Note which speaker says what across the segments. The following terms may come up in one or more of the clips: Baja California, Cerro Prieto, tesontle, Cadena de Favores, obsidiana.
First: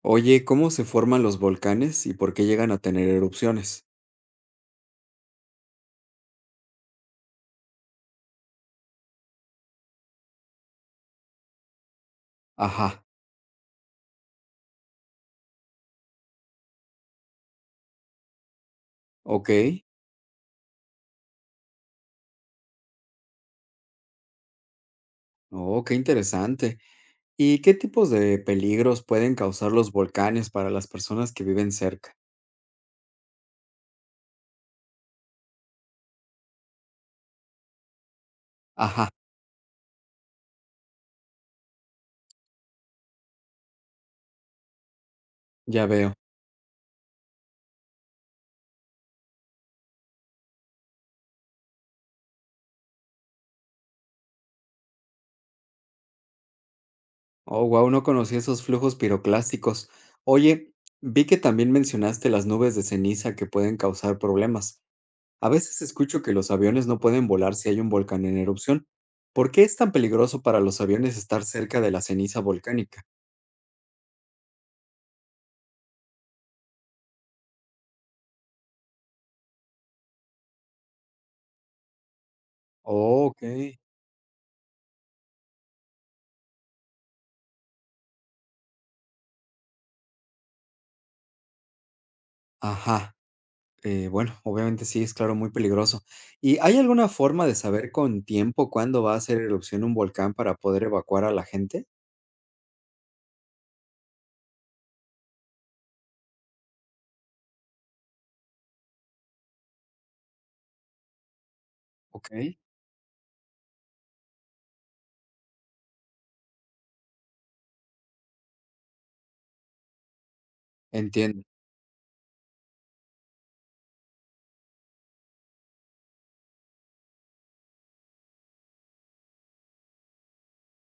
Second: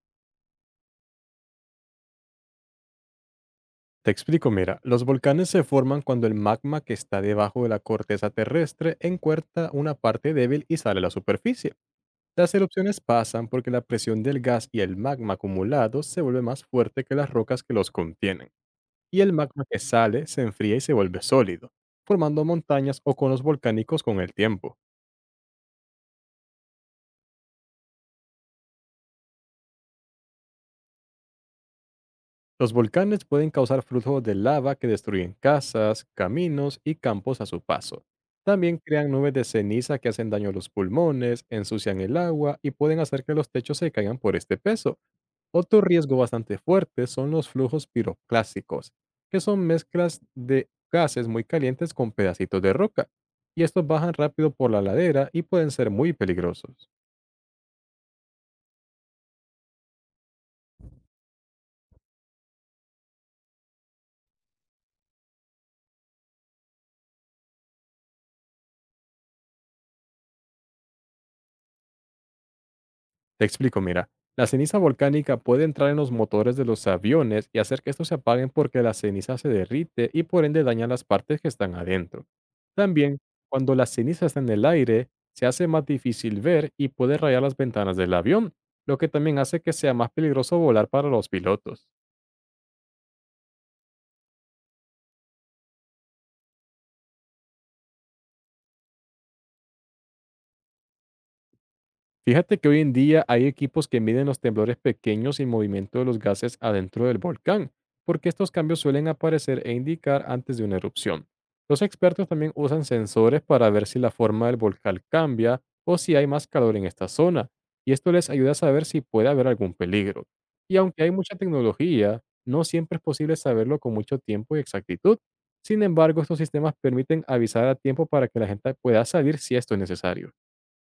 Speaker 1: Oye, ¿cómo se forman los volcanes y por qué llegan a tener erupciones?
Speaker 2: Te explico, mira, los volcanes se forman cuando el magma que está debajo de la corteza terrestre encuentra una parte débil y sale a la superficie. Las erupciones
Speaker 1: Ajá,
Speaker 2: pasan porque la presión del gas y el magma acumulado se vuelve más fuerte que las rocas que los contienen, y el
Speaker 1: ok.
Speaker 2: magma que sale se enfría y se vuelve sólido, formando montañas o conos volcánicos con el tiempo.
Speaker 1: Oh, qué interesante. ¿Y qué tipos de peligros pueden causar los volcanes para las personas que viven cerca?
Speaker 2: Los volcanes pueden causar flujos de lava que destruyen casas, caminos y campos a su paso. También
Speaker 1: Ajá,
Speaker 2: crean nubes de ceniza que hacen daño a los pulmones, ensucian el agua y pueden hacer que los techos se caigan por este peso. Otro
Speaker 1: ya veo.
Speaker 2: riesgo bastante fuerte son los flujos piroclásticos, que son mezclas de gases muy calientes con pedacitos de roca, y estos bajan rápido por la ladera y pueden ser muy peligrosos.
Speaker 1: Oh, wow, no conocí esos flujos piroclásticos. Oye, vi que también mencionaste las nubes de ceniza que pueden causar problemas. A veces escucho que los aviones no pueden volar si hay un volcán en erupción. ¿Por qué es tan peligroso para los aviones estar cerca de la ceniza volcánica?
Speaker 2: Te explico, mira, la ceniza volcánica puede entrar en los motores de los aviones y hacer que estos se apaguen porque la ceniza se derrite y por ende daña las partes que están adentro. También,
Speaker 1: Okey.
Speaker 2: cuando la ceniza está en el aire, se hace más difícil ver y puede rayar las ventanas del avión, lo que también hace que sea más peligroso volar para los pilotos.
Speaker 1: Ajá. Bueno, obviamente sí, es claro, muy peligroso. ¿Y hay alguna forma de saber con tiempo cuándo va a hacer erupción un volcán para poder evacuar a la gente?
Speaker 2: Fíjate que hoy en día hay equipos que miden los temblores pequeños y movimiento de los gases adentro del volcán, porque estos cambios suelen aparecer e indicar antes de una erupción. Los expertos también
Speaker 1: Okey,
Speaker 2: usan sensores para ver si la forma del volcán cambia o si hay más calor en esta zona, y esto les ayuda a saber si puede haber algún peligro. Y aunque hay mucha
Speaker 1: entiendo.
Speaker 2: tecnología, no siempre es posible saberlo con mucho tiempo y exactitud. Sin embargo, estos sistemas permiten avisar a tiempo para que la gente pueda salir si esto es necesario.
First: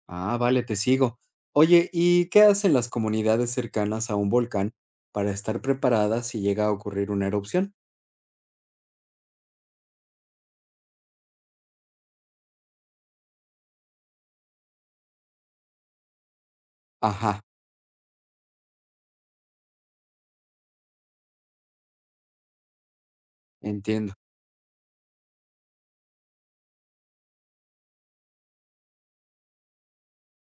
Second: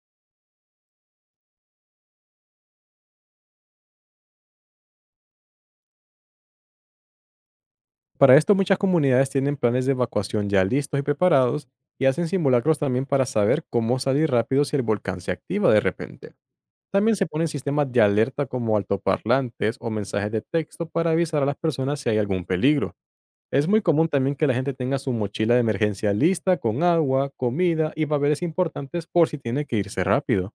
Speaker 1: Ah, vale, te sigo. Oye, ¿y qué hacen las comunidades cercanas a un volcán para estar preparadas si llega a ocurrir una erupción?
Speaker 2: Para esto, muchas comunidades tienen planes de evacuación ya listos y preparados y hacen simulacros también para saber cómo salir rápido si el volcán se activa de repente. También se
Speaker 1: Ajá,
Speaker 2: ponen sistemas de alerta como altoparlantes o mensajes de texto para avisar a las personas si hay algún peligro. Es muy común
Speaker 1: entiendo.
Speaker 2: también que la gente tenga su mochila de emergencia lista con agua, comida y papeles importantes por si tiene que irse rápido.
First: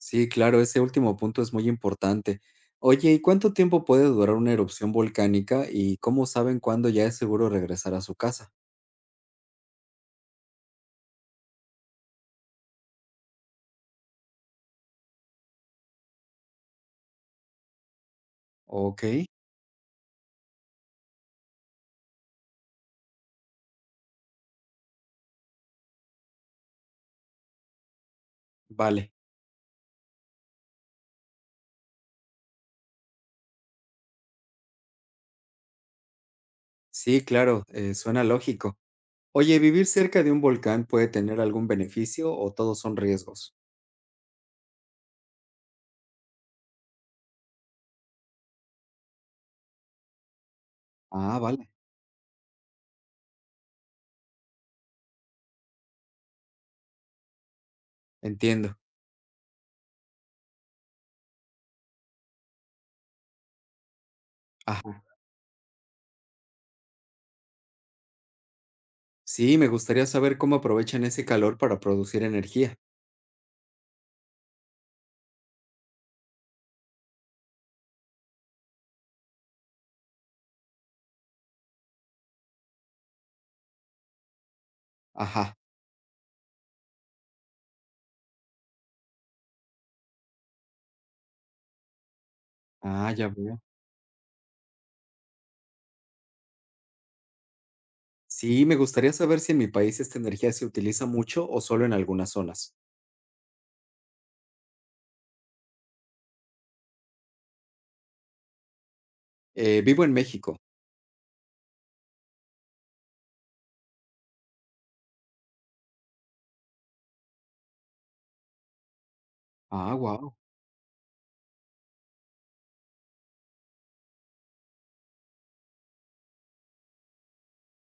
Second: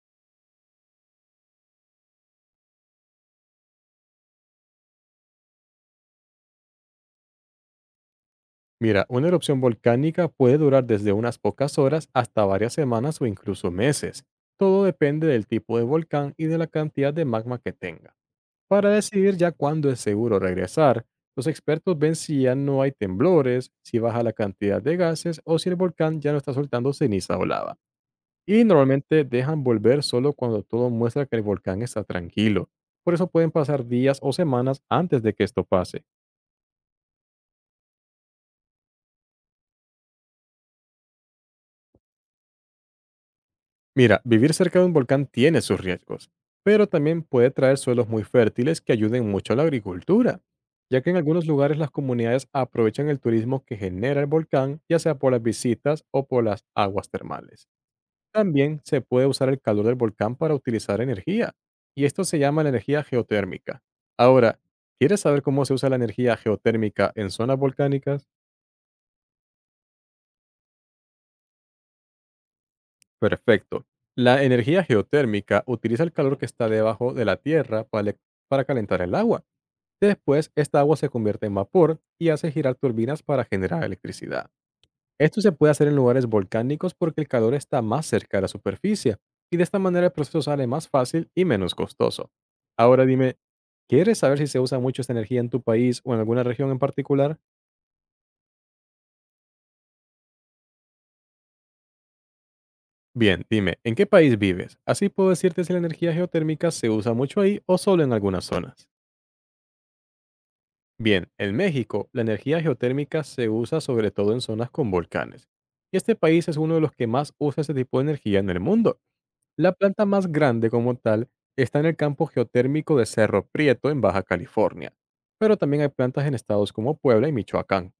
Speaker 1: Sí, claro, ese último punto es muy importante. Oye, ¿y cuánto tiempo puede durar una erupción volcánica y cómo saben cuándo ya es seguro regresar a su casa?
Speaker 2: Mira, una erupción volcánica puede durar desde unas pocas horas hasta varias semanas o incluso meses. Todo depende del tipo de volcán y de la cantidad de magma que tenga. Para
Speaker 1: Ok,
Speaker 2: decidir ya cuándo es seguro regresar, los expertos ven si ya no hay temblores, si baja la cantidad de gases o si el volcán ya no está soltando ceniza o lava. Y
Speaker 1: vale.
Speaker 2: normalmente dejan volver solo cuando todo muestra que el volcán está tranquilo. Por eso pueden pasar días o semanas antes de que esto pase.
Speaker 1: Sí, claro, suena lógico. Oye, ¿vivir cerca de un volcán puede tener algún beneficio o todos son riesgos?
Speaker 2: Mira, vivir cerca de un volcán tiene sus riesgos, pero también puede traer suelos muy fértiles que ayuden mucho a la agricultura, ya que en
Speaker 1: Ah,
Speaker 2: algunos
Speaker 1: vale,
Speaker 2: lugares las comunidades aprovechan el turismo que genera el volcán, ya sea por las visitas o por las aguas termales.
Speaker 1: entiendo.
Speaker 2: También se puede usar el calor del volcán para utilizar energía, y esto se llama la energía geotérmica. Ahora,
Speaker 1: Ajá.
Speaker 2: ¿quieres saber cómo se usa la energía geotérmica en zonas volcánicas?
Speaker 1: Sí, me gustaría saber cómo aprovechan ese calor para producir energía.
Speaker 2: Perfecto. La energía geotérmica utiliza el calor que está debajo de la tierra para, para calentar el agua. Después, esta agua se convierte en vapor y hace girar turbinas para generar electricidad. Esto se
Speaker 1: Ajá.
Speaker 2: puede hacer en lugares volcánicos porque el calor está más cerca de la superficie y de esta manera el proceso sale más fácil y menos costoso. Ahora
Speaker 1: Ah, ya
Speaker 2: dime,
Speaker 1: veo.
Speaker 2: ¿quieres saber si se usa mucho esta energía en tu país o en alguna región en particular?
Speaker 1: Sí, me gustaría saber si en mi país esta energía se utiliza mucho o solo en algunas zonas.
Speaker 2: Bien, dime, ¿en qué país vives? Así puedo decirte si la energía geotérmica se usa mucho ahí o solo en algunas zonas.
Speaker 1: Vivo en México.
Speaker 2: Bien, en México, la energía geotérmica se usa sobre todo en zonas con volcanes. Y este país es uno de los que más usa este tipo de energía en el mundo. La
Speaker 1: Ah,
Speaker 2: planta más
Speaker 1: wow.
Speaker 2: grande como tal está en el campo geotérmico de Cerro Prieto en Baja California. Pero también hay plantas en estados como Puebla y Michoacán.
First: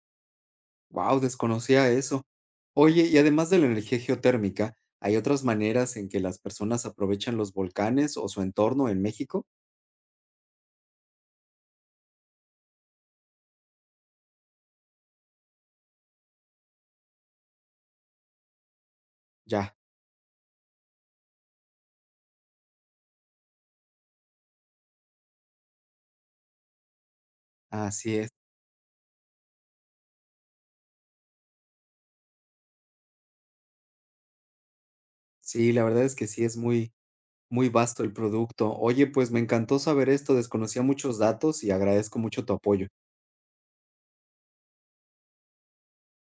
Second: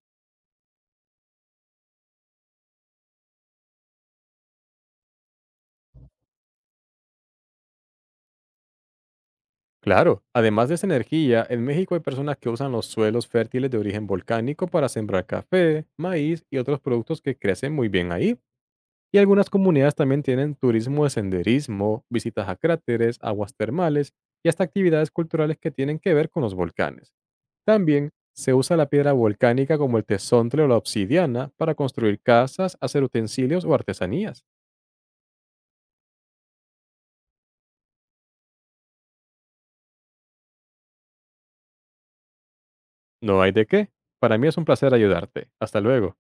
Speaker 1: Wow, desconocía eso. Oye, y además de la energía geotérmica, ¿hay otras maneras en que las personas aprovechan los volcanes o su entorno en México?
Speaker 2: Claro, además de esa energía, en México hay personas que usan los suelos fértiles de origen volcánico para sembrar café, maíz y otros productos que crecen muy bien ahí. Y algunas
Speaker 1: Ya,
Speaker 2: comunidades también tienen turismo de senderismo, visitas a cráteres, aguas termales y hasta actividades culturales que tienen que ver con los volcanes. También
Speaker 1: así es.
Speaker 2: se usa la piedra volcánica como el tesontle o la obsidiana para construir casas, hacer utensilios o artesanías.
Speaker 1: Sí, la verdad es que sí es muy, muy vasto el producto. Oye, pues me encantó saber esto, desconocía muchos datos y agradezco mucho tu apoyo.
Speaker 2: No hay de qué. Para mí es un placer ayudarte. Hasta luego.